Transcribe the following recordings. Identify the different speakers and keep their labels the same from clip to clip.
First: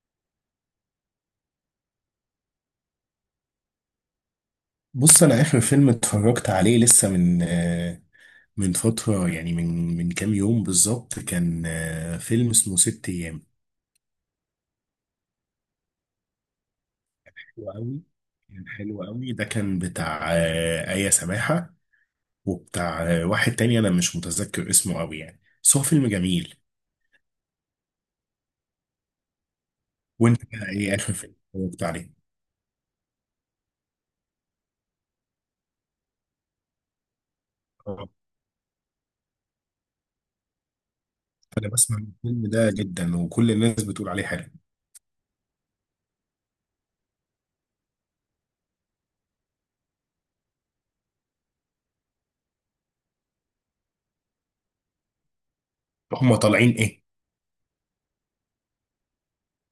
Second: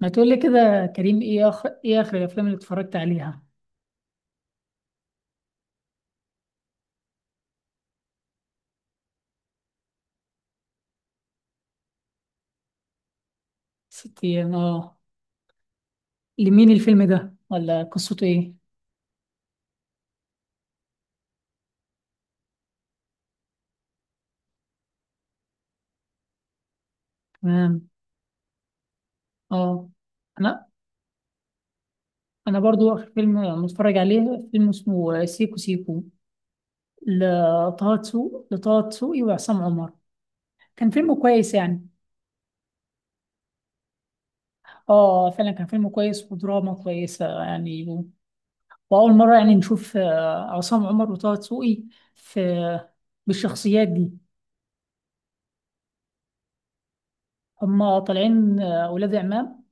Speaker 1: ما تقول لي كده يا كريم، ايه اخر، ايه اخر الافلام اللي اتفرجت عليها؟
Speaker 2: بص، انا اخر فيلم اتفرجت عليه لسه من فتره، يعني من كام يوم بالظبط كان فيلم اسمه ست ايام.
Speaker 1: ست ايام، اه. لمين الفيلم ده،
Speaker 2: حلو
Speaker 1: ولا
Speaker 2: قوي.
Speaker 1: قصته ايه؟
Speaker 2: كان حلو قوي. ده كان بتاع آية سماحه، وبتاع واحد تاني انا مش متذكر اسمه قوي يعني، بس هو فيلم جميل.
Speaker 1: تمام. اه.
Speaker 2: وانت
Speaker 1: انا،
Speaker 2: بقى ايه اخر فيلم اتفرجت عليه؟
Speaker 1: برضو اخر فيلم متفرج عليه فيلم اسمه سيكو سيكو لطه
Speaker 2: اه،
Speaker 1: دسوقي، لطه دسوقي وعصام عمر. كان فيلم كويس
Speaker 2: انا
Speaker 1: يعني.
Speaker 2: بسمع الفيلم ده جدا وكل الناس بتقول عليه حلو.
Speaker 1: اه فعلا كان فيلم كويس ودراما كويسة يعني واول مرة يعني نشوف عصام عمر وطه دسوقي في، بالشخصيات دي.
Speaker 2: هما طالعين ايه؟
Speaker 1: هما طالعين ولاد عمام،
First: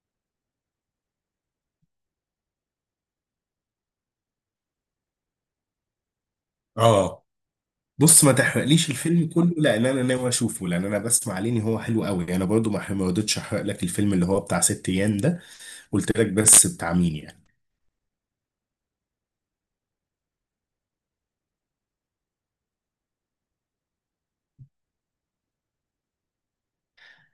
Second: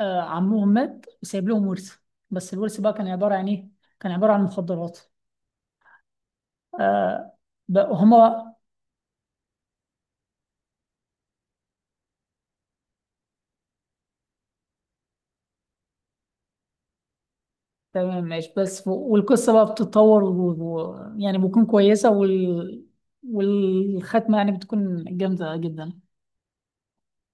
Speaker 1: عمهم مات وسايب لهم ورث، بس الورث بقى كان عبارة عن إيه؟ كان عبارة عن مخدرات.
Speaker 2: اه،
Speaker 1: آه، بقى
Speaker 2: بص، ما
Speaker 1: هما.
Speaker 2: تحرقليش الفيلم كله لان انا ناوي اشوفه، لان انا بسمع عليه ان هو حلو قوي. انا برضو ما رضيتش احرق لك الفيلم اللي هو بتاع ست ايام ده. قلت لك بس بتاع مين يعني.
Speaker 1: تمام، ماشي، بس والقصة بقى بتتطور يعني بتكون كويسة والختمة يعني بتكون جامدة جدا.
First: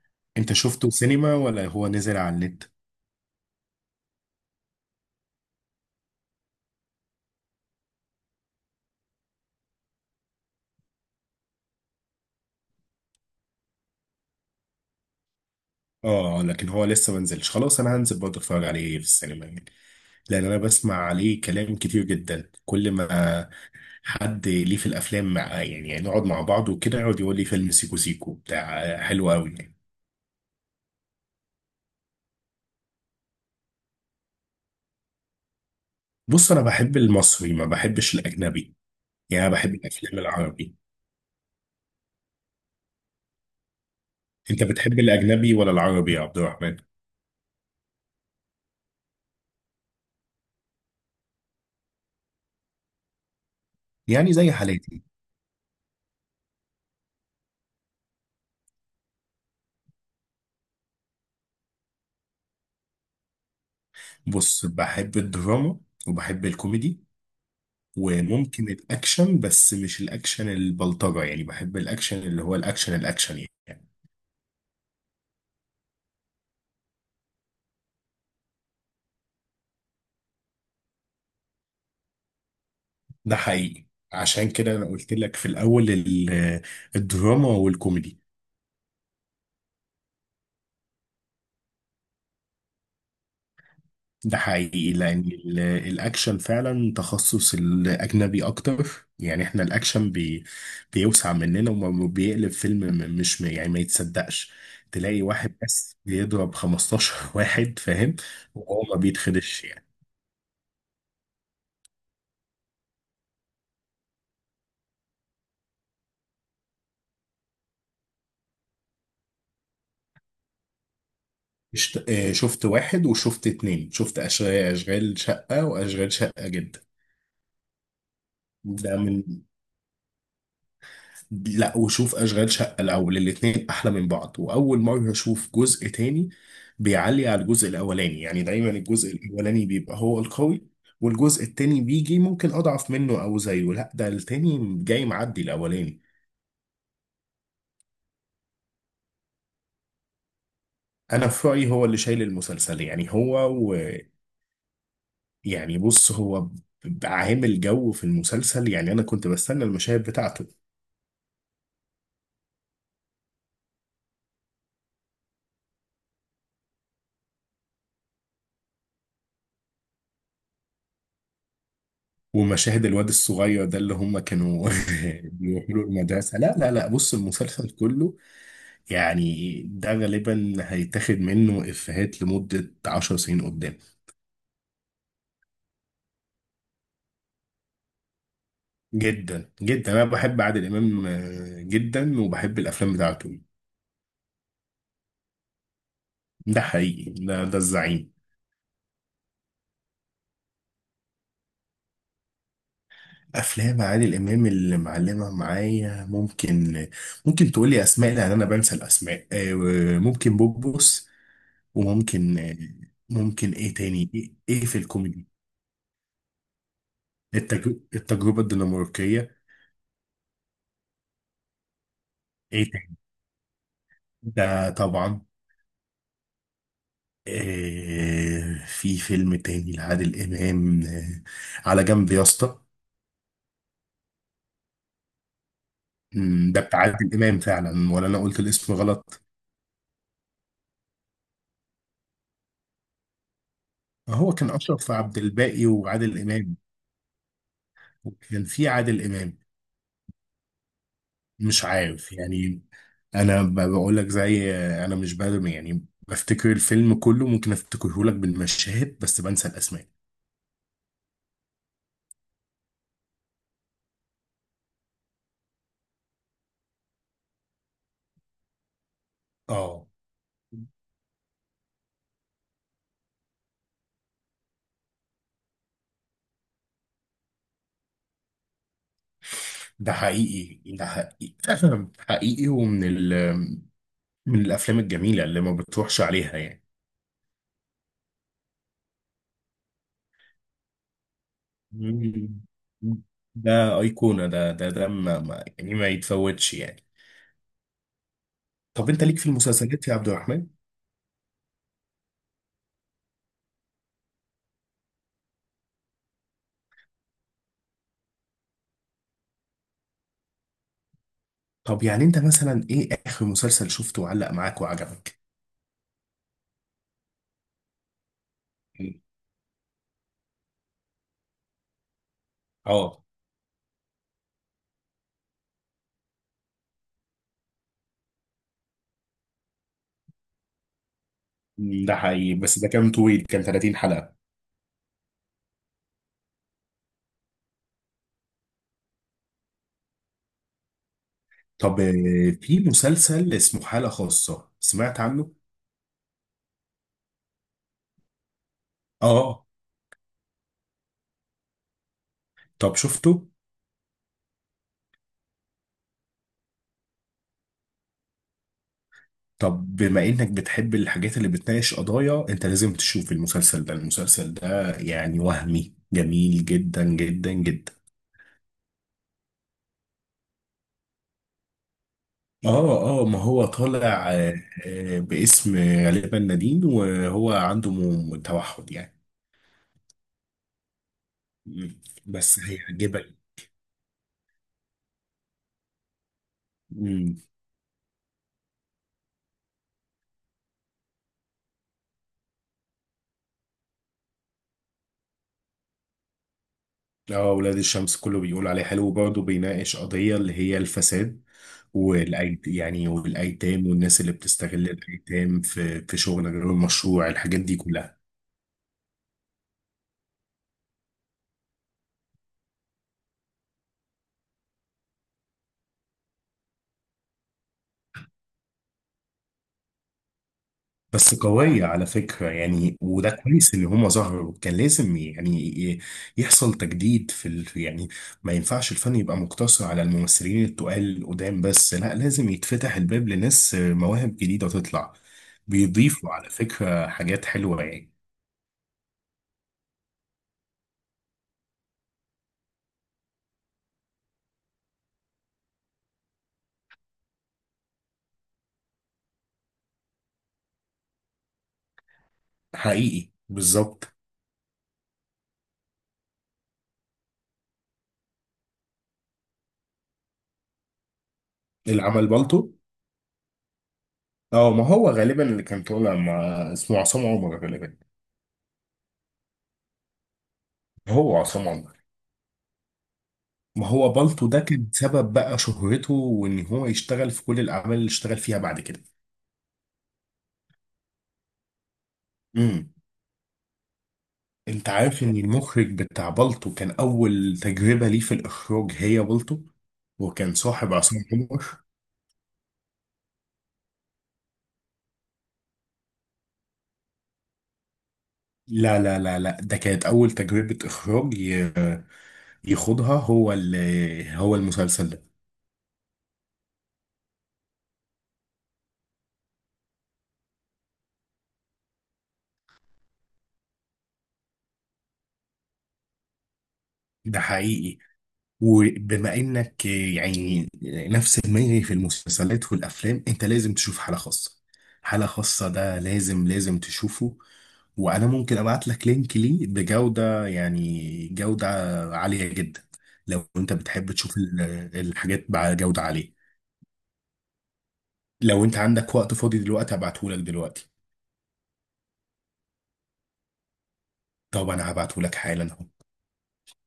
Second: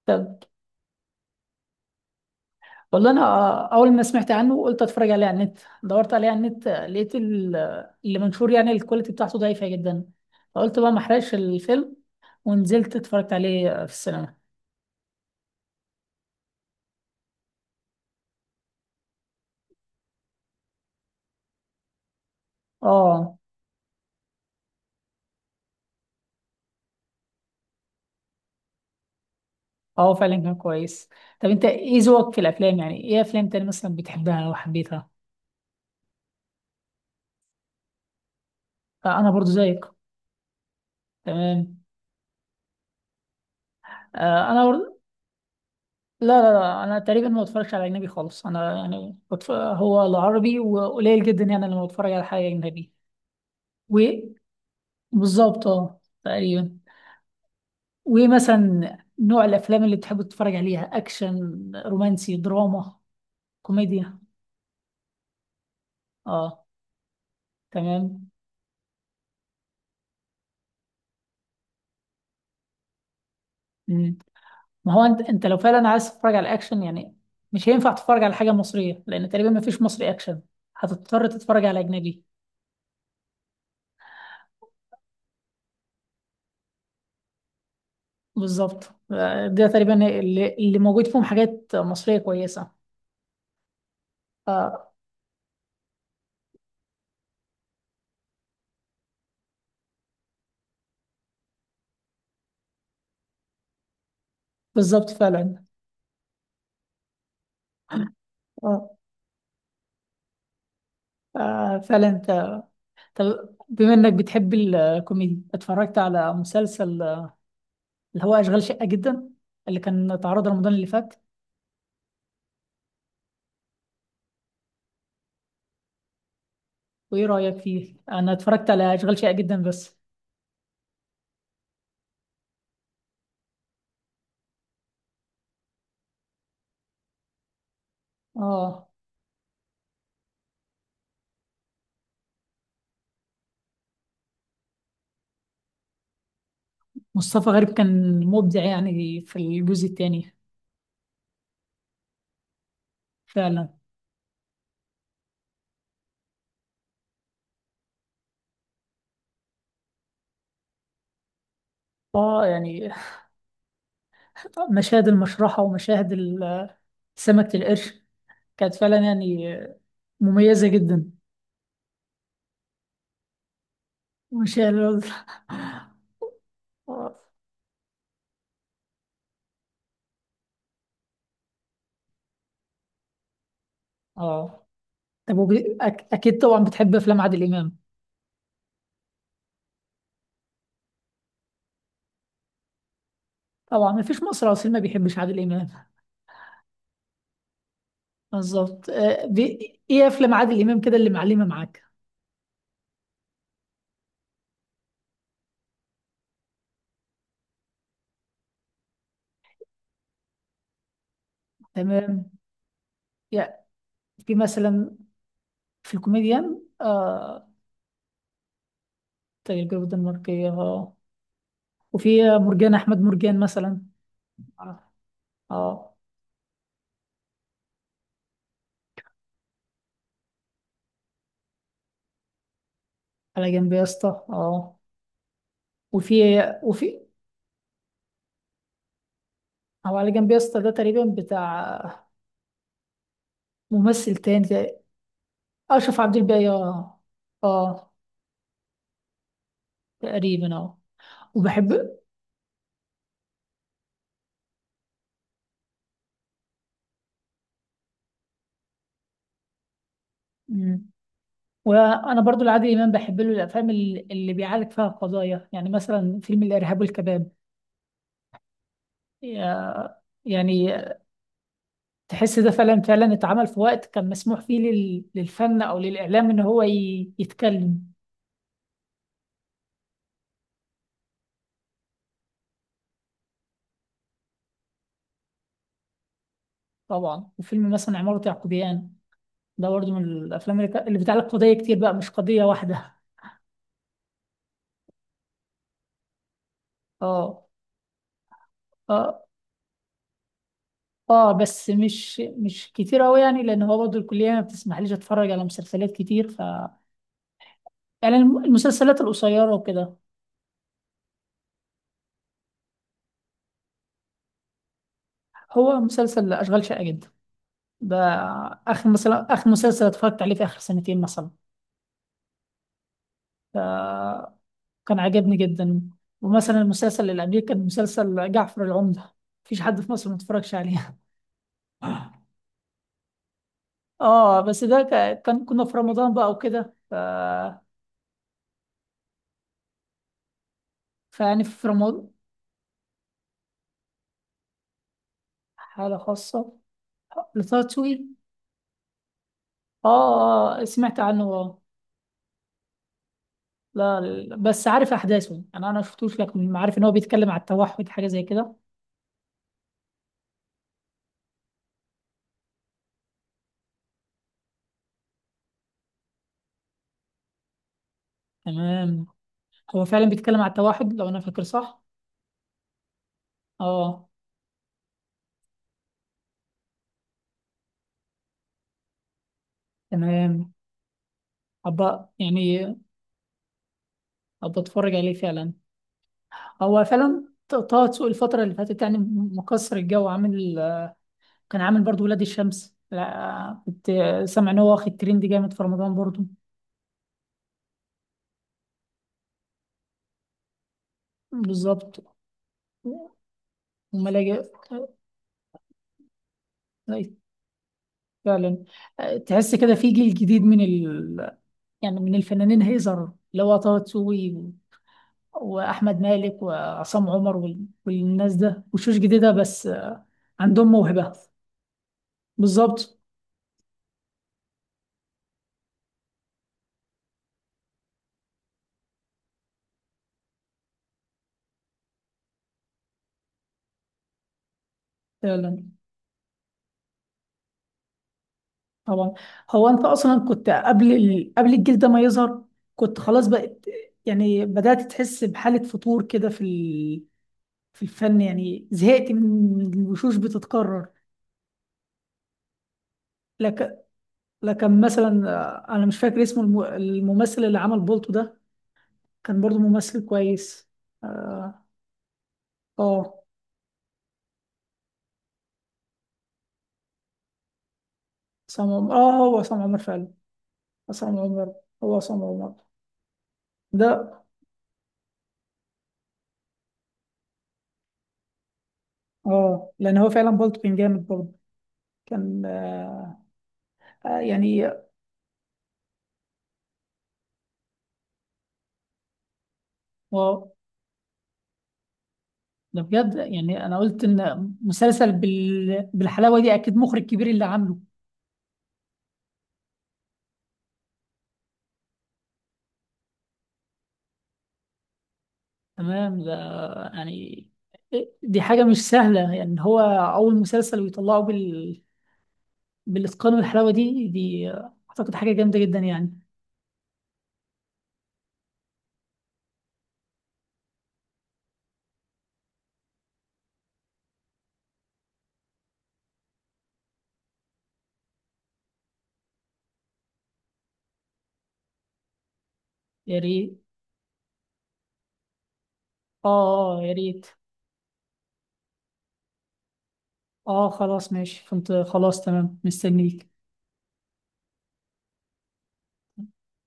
Speaker 1: طب.
Speaker 2: انت شفته سينما ولا هو نزل على النت؟
Speaker 1: والله أنا أول ما سمعت عنه قلت أتفرج عليه على النت. دورت عليه على النت، لقيت اللي منشور يعني الكواليتي بتاعته ضعيفة جدا، فقلت بقى ما أحرقش الفيلم، ونزلت اتفرجت عليه في السينما.
Speaker 2: اه، لكن هو لسه ما نزلش. خلاص، انا هنزل برضه اتفرج عليه في السينما يعني، لان انا بسمع عليه كلام كتير جدا. كل
Speaker 1: اه.
Speaker 2: ما حد ليه في الافلام مع يعني نقعد مع بعض وكده يقعد يقول لي فيلم سيكو سيكو بتاع حلو قوي يعني.
Speaker 1: اه فعلا كان كويس. طب انت ايه ذوقك في الافلام؟ يعني ايه افلام تاني مثلا بتحبها او حبيتها؟
Speaker 2: بص، انا بحب المصري، ما بحبش الاجنبي.
Speaker 1: آه، انا برضو
Speaker 2: يعني انا بحب
Speaker 1: زيك.
Speaker 2: الافلام العربي.
Speaker 1: تمام. آه
Speaker 2: انت
Speaker 1: انا برضو.
Speaker 2: بتحب الاجنبي ولا العربي يا
Speaker 1: لا
Speaker 2: عبد
Speaker 1: لا
Speaker 2: الرحمن؟
Speaker 1: لا، انا تقريبا ما بتفرجش على اجنبي خالص، انا يعني هو العربي، وقليل جدا يعني لما بتفرج على حاجه اجنبي.
Speaker 2: يعني زي حالاتي.
Speaker 1: وبالظبط اه، تقريبا. ومثلا نوع الافلام اللي بتحب تتفرج عليها، اكشن، رومانسي، دراما، كوميديا؟
Speaker 2: بص، بحب الدراما، وبحب
Speaker 1: اه.
Speaker 2: الكوميدي،
Speaker 1: تمام.
Speaker 2: وممكن الاكشن، بس مش الاكشن البلطجة. يعني بحب الاكشن اللي هو الاكشن الاكشن يعني.
Speaker 1: ما هو انت، لو فعلا عايز تتفرج على اكشن يعني، مش هينفع تتفرج على حاجه مصريه، لان تقريبا ما فيش مصري اكشن، هتضطر تتفرج على اجنبي.
Speaker 2: ده حقيقي. عشان كده انا قلت لك في الاول الدراما والكوميدي.
Speaker 1: بالظبط. آه، ده تقريبا اللي موجود فيهم حاجات مصريه كويسه.
Speaker 2: ده
Speaker 1: آه.
Speaker 2: حقيقي لأن الأكشن فعلا تخصص الأجنبي أكتر. يعني إحنا الأكشن بيوسع مننا، وبيقلب فيلم مش يعني ما يتصدقش.
Speaker 1: بالظبط
Speaker 2: تلاقي واحد
Speaker 1: فعلا.
Speaker 2: بس بيضرب 15 واحد فاهم، وهو ما
Speaker 1: آه.
Speaker 2: بيتخدش يعني.
Speaker 1: آه فعلا انت. طب بما انك بتحب الكوميدي، اتفرجت على مسلسل اللي هو اشغال شقه جدا، اللي كان اتعرض رمضان اللي فات؟
Speaker 2: شفت واحد وشفت اتنين. شفت أشغال شقة وأشغال شقة جدا.
Speaker 1: وايه رايك فيه؟ انا اتفرجت
Speaker 2: ده
Speaker 1: على
Speaker 2: من
Speaker 1: اشغال شقه جدا بس.
Speaker 2: لا، وشوف اشغال شقه الاول، الاتنين احلى من بعض. واول مره اشوف جزء تاني بيعلي على الجزء الاولاني، يعني دايما
Speaker 1: اه.
Speaker 2: الجزء الاولاني بيبقى هو القوي، والجزء التاني بيجي ممكن اضعف منه او زيه. لا، ده التاني جاي معدي الاولاني.
Speaker 1: مصطفى غريب كان مبدع يعني في الجزء الثاني.
Speaker 2: انا في رايي هو اللي شايل المسلسل يعني هو.
Speaker 1: فعلا.
Speaker 2: و... يعني بص هو عامل جو في المسلسل. يعني انا كنت بستنى المشاهد بتاعته.
Speaker 1: اه يعني مشاهد المشرحة ومشاهد سمكة القرش كانت فعلا يعني مميزة جدا.
Speaker 2: ومشاهد الواد الصغير ده اللي هم كانوا
Speaker 1: مشاهد ال-
Speaker 2: بيروحوا له المدرسه. لا لا لا، بص المسلسل كله يعني ده غالبا هيتاخد منه إفيهات لمدة عشر سنين قدام.
Speaker 1: اه. طب وب... اكيد طبعا بتحب افلام عادل امام.
Speaker 2: جدا جدا أنا بحب عادل إمام جدا، وبحب الأفلام بتاعته.
Speaker 1: طبعا، مفيش مصري اصيل ما بيحبش عادل امام.
Speaker 2: ده حقيقي، ده الزعيم.
Speaker 1: بالظبط. آه، ايه افلام عادل امام كده اللي معلمة معاك؟
Speaker 2: أفلام عادل إمام اللي معلمة معايا ممكن تقولي أسماء لأن أنا بنسى الأسماء. ممكن بوبوس،
Speaker 1: تمام.
Speaker 2: وممكن ممكن
Speaker 1: يا،
Speaker 2: إيه تاني، إيه
Speaker 1: في
Speaker 2: إيه في
Speaker 1: مثلا،
Speaker 2: الكوميدي.
Speaker 1: في الكوميديان
Speaker 2: التجربة الدنماركية.
Speaker 1: تجربة الدنماركية، اه. وفي
Speaker 2: إيه
Speaker 1: مرجان
Speaker 2: تاني؟
Speaker 1: احمد مرجان مثلا.
Speaker 2: ده
Speaker 1: اه.
Speaker 2: طبعا.
Speaker 1: آه.
Speaker 2: في فيلم تاني لعادل إمام، على جنب يا اسطى.
Speaker 1: على جنب يا اسطى، اه. وفي،
Speaker 2: ده بتاع
Speaker 1: وفي،
Speaker 2: عادل إمام فعلا ولا أنا قلت الاسم غلط؟
Speaker 1: او على جنب يا اسطى ده تقريبا بتاع ممثل
Speaker 2: هو
Speaker 1: تاني
Speaker 2: كان أشرف عبد الباقي
Speaker 1: اشرف عبد
Speaker 2: وعادل
Speaker 1: الباقي،
Speaker 2: إمام،
Speaker 1: اه. اه
Speaker 2: وكان في عادل إمام.
Speaker 1: تقريبا، اه.
Speaker 2: مش
Speaker 1: وبحب.
Speaker 2: عارف يعني. أنا بقول لك زي أنا مش بادم يعني، بفتكر الفيلم كله ممكن أفتكره لك بالمشاهد بس بنسى الأسماء.
Speaker 1: مم. وانا برضو العادل امام بحب له الافلام اللي بيعالج فيها قضايا، يعني مثلا فيلم الارهاب والكباب.
Speaker 2: اه،
Speaker 1: يا- يعني تحس ده فعلا، فعلا اتعمل في وقت كان مسموح فيه للفن او للاعلام ان هو يتكلم.
Speaker 2: ده حقيقي، ده حقيقي. حقيقي. ومن ال من الأفلام الجميلة اللي ما بتروحش عليها يعني.
Speaker 1: طبعا. وفيلم مثلا عمارة يعقوبيان، ده برضه من الافلام اللي بتعلق قضيه كتير بقى، مش
Speaker 2: مم.
Speaker 1: قضيه واحده.
Speaker 2: ده أيقونة. ده يعني ما يتفوتش يعني.
Speaker 1: اه.
Speaker 2: طب أنت ليك
Speaker 1: اه.
Speaker 2: في المسلسلات يا عبد الرحمن؟
Speaker 1: اه بس مش، مش كتير قوي يعني، لان هو برضه الكليه ما بتسمحليش اتفرج على مسلسلات كتير، ف يعني المسلسلات القصيره وكده.
Speaker 2: طب يعني أنت مثلا إيه آخر مسلسل شفته وعلق معاك وعجبك؟
Speaker 1: هو مسلسل اشغال شاقه جدا ده اخر، مثلا اخر مسلسل اتفرجت عليه في اخر سنتين مثلا،
Speaker 2: اه
Speaker 1: ف كان عجبني جدا. ومثلا المسلسل اللي قبليه كان مسلسل جعفر العمده، مفيش حد في مصر ما اتفرجش عليه.
Speaker 2: ده حقيقي، بس ده كان طويل، كان 30 حلقة.
Speaker 1: اه بس ده كان كنا في رمضان بقى وكده فيعني في
Speaker 2: طب
Speaker 1: رمضان.
Speaker 2: في مسلسل اسمه حالة خاصة، سمعت عنه؟
Speaker 1: حالة خاصة لطه دسوقي.
Speaker 2: اه.
Speaker 1: اه، سمعت عنه اه.
Speaker 2: طب شفته؟
Speaker 1: لا لا، بس عارف احداثه، انا شفتوش لكن عارف ان هو بيتكلم على التوحد حاجة زي كده.
Speaker 2: طب بما انك بتحب الحاجات اللي بتناقش قضايا، انت لازم تشوف المسلسل ده. المسلسل ده يعني وهمي جميل جدا جدا جدا.
Speaker 1: تمام. هو فعلا بيتكلم على التوحد لو انا فاكر صح.
Speaker 2: اه اه، ما هو
Speaker 1: اه.
Speaker 2: طالع باسم غالبا نادين، وهو عنده توحد يعني.
Speaker 1: تمام.
Speaker 2: مم.
Speaker 1: ابقى
Speaker 2: بس
Speaker 1: يعني،
Speaker 2: هيعجبك.
Speaker 1: ابقى اتفرج عليه فعلا. هو
Speaker 2: مم.
Speaker 1: فعلا طه دسوقي الفترة اللي فاتت يعني مكسر الجو، عامل. كان عامل برضو ولاد الشمس، لا كنت سامع ان هو واخد ترند جامد في رمضان برضو.
Speaker 2: اه، ولاد الشمس كله بيقول عليه حلو، وبرضه بيناقش قضية اللي هي الفساد.
Speaker 1: بالظبط.
Speaker 2: والأيت يعني والأيتام والناس اللي
Speaker 1: وملاجئ.
Speaker 2: بتستغل الأيتام في شغل غير المشروع،
Speaker 1: أي،
Speaker 2: الحاجات دي كلها.
Speaker 1: فعلا. تحس كده في جيل جديد من يعني من الفنانين هيظهر، اللي هو طه دسوقي واحمد مالك وعصام عمر والناس ده، وشوش جديده بس أه، عندهم موهبه.
Speaker 2: بس قوية على فكرة يعني،
Speaker 1: بالظبط.
Speaker 2: وده كويس إن هما ظهروا. كان لازم يعني يحصل تجديد في يعني ما ينفعش الفن يبقى مقتصر على الممثلين التقال القدام بس، لا، لازم يتفتح الباب لناس مواهب جديدة تطلع.
Speaker 1: فعلا.
Speaker 2: بيضيفوا على فكرة حاجات حلوة يعني.
Speaker 1: طبعا. هو انت اصلا كنت قبل قبل الجيل ده ما يظهر، كنت خلاص بقت يعني بدأت تحس بحالة فتور كده في في الفن، يعني زهقت من الوشوش بتتكرر.
Speaker 2: حقيقي
Speaker 1: لكن،
Speaker 2: بالظبط.
Speaker 1: لكن مثلا انا مش فاكر اسمه الممثل اللي عمل بولتو ده، كان برضو ممثل كويس. اه.
Speaker 2: العمل بالطو.
Speaker 1: اه.
Speaker 2: اه، ما هو غالبا اللي كان طالع مع. اسمه عصام عمر غالبا.
Speaker 1: عصام عمر، اه. هو عصام عمر فعلا.
Speaker 2: هو
Speaker 1: عصام
Speaker 2: عصام
Speaker 1: عمر.
Speaker 2: عمر.
Speaker 1: هو عصام عمر.
Speaker 2: ما
Speaker 1: ده
Speaker 2: هو بالطو ده كان سبب بقى شهرته، وان هو يشتغل في كل الاعمال اللي اشتغل فيها بعد كده.
Speaker 1: اه، لان هو فعلا بولتو كان جامد برضه. كان
Speaker 2: امم
Speaker 1: آه. آه، يعني.
Speaker 2: انت عارف ان المخرج بتاع بالطو كان اول تجربة ليه في الاخراج هي بالطو؟ وكان
Speaker 1: اه.
Speaker 2: صاحب عصام عمر.
Speaker 1: ده بجد يعني، انا قلت ان مسلسل بالحلاوه دي اكيد مخرج كبير اللي عامله.
Speaker 2: لا لا لا لا، ده كانت اول تجربة اخراج يخوضها هو المسلسل ده.
Speaker 1: تمام ده يعني، دي حاجه مش سهله يعني، هو اول مسلسل ويطلعه بالاتقان والحلاوه دي، اعتقد حاجه جامده جدا يعني.
Speaker 2: ده حقيقي. وبما انك يعني نفس دماغي في المسلسلات والافلام، انت لازم تشوف حالة خاصة. حالة خاصة ده لازم لازم تشوفه. وانا ممكن ابعت لك لينك ليه بجودة يعني جودة عالية جدا.
Speaker 1: يا
Speaker 2: لو انت
Speaker 1: ريت.
Speaker 2: بتحب تشوف الحاجات بجودة عالية،
Speaker 1: اه، يا ريت.
Speaker 2: لو انت عندك وقت فاضي دلوقتي هبعته لك
Speaker 1: اه
Speaker 2: دلوقتي.
Speaker 1: خلاص ماشي، كنت خلاص تمام، مستنيك.
Speaker 2: طب انا هبعته لك حالا اهو.